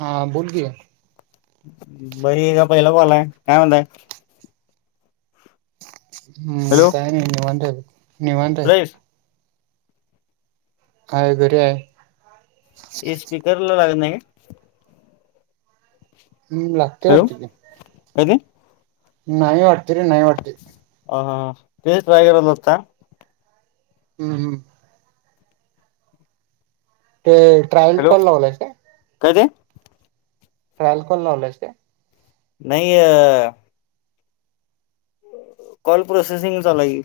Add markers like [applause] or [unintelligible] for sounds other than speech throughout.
हा बोल की बरी आहे का पहिला बॉलाय काय म्हणताय हम्म हॅलो का नाही निव अट नव अटे सुरेश हय घर आहे स्पीकर लागत नाही हु्ला हॅलो काेत नाहीय वाटत र नाहीय वाटत अ हा तेशट रायगर नत हम् हम् ते ट्रायल हॅलो कॉल लावलायच काय ते. रालकल नवल असते नाही अ कॉल प्रोसेसिंग चालाय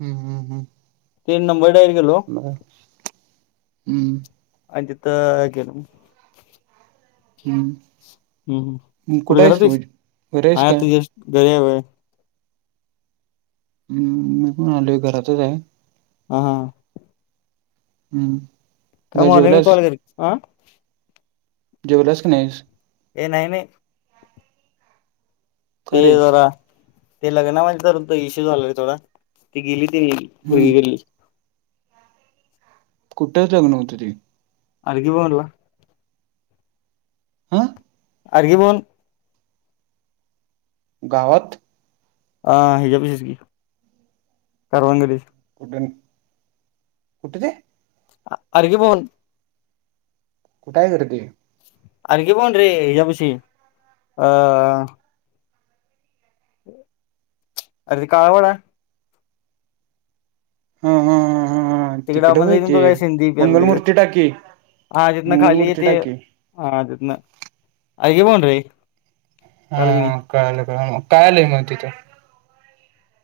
हम्म हम हम्म तीन नंबरडार गेो म हम्म अज तर गेलं म हम् हम्म हम्म कुढे घरातस बरी आहेस आ का तुझ्या घरी [unintelligible] हम्म मी पण आलोय घरातच आहे [unintelligible] हम्म. काय जेवलास [unintelligible] जेवलास की नाहीस. ये नाही नाही. ते का रे जरा ते लग्नामध्येणे तर इश्यू झाला रे थोडा ती गेली हम्म तरी [unintelligible] कुठंच लग्न होतं ते. [unintelligible] हा. [unintelligible] गावात. हा हज पचगी करवन गेलीची. कुठन कुठचे? अर्ग पवन. तू काय करतोय. अर्गी बन र्रीजबशी अ [unintelligible] अरे त काळावडा हा हा हा हा हा. तिकडे आपण होय जाईन ते तो काय सिंधी प्याला तिकडे मंगलमूर्ती टाकी हा तिथनं खाली मंगलमूर्ती येते टाकी हा आत ना अऐग बन्री कालगनी. कळायलं कळाय म कायलंय मग तिथं.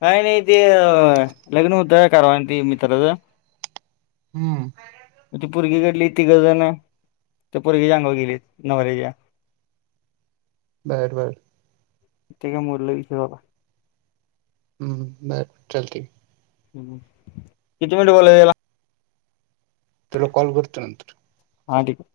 काय नाही ते लग्न मुद्दा करवा त मित्रचा हम्म. म्हण ती परगी घडली तिघं जण ते परगी जगा गेली नवऱ्याच्या. बर बर. त्याये मूल्य विषय [unintelligible] हम्म हम्म बर चलते. किती मिनिट बोल याला. तुला कॉल करतो नंतर. हां ठिक.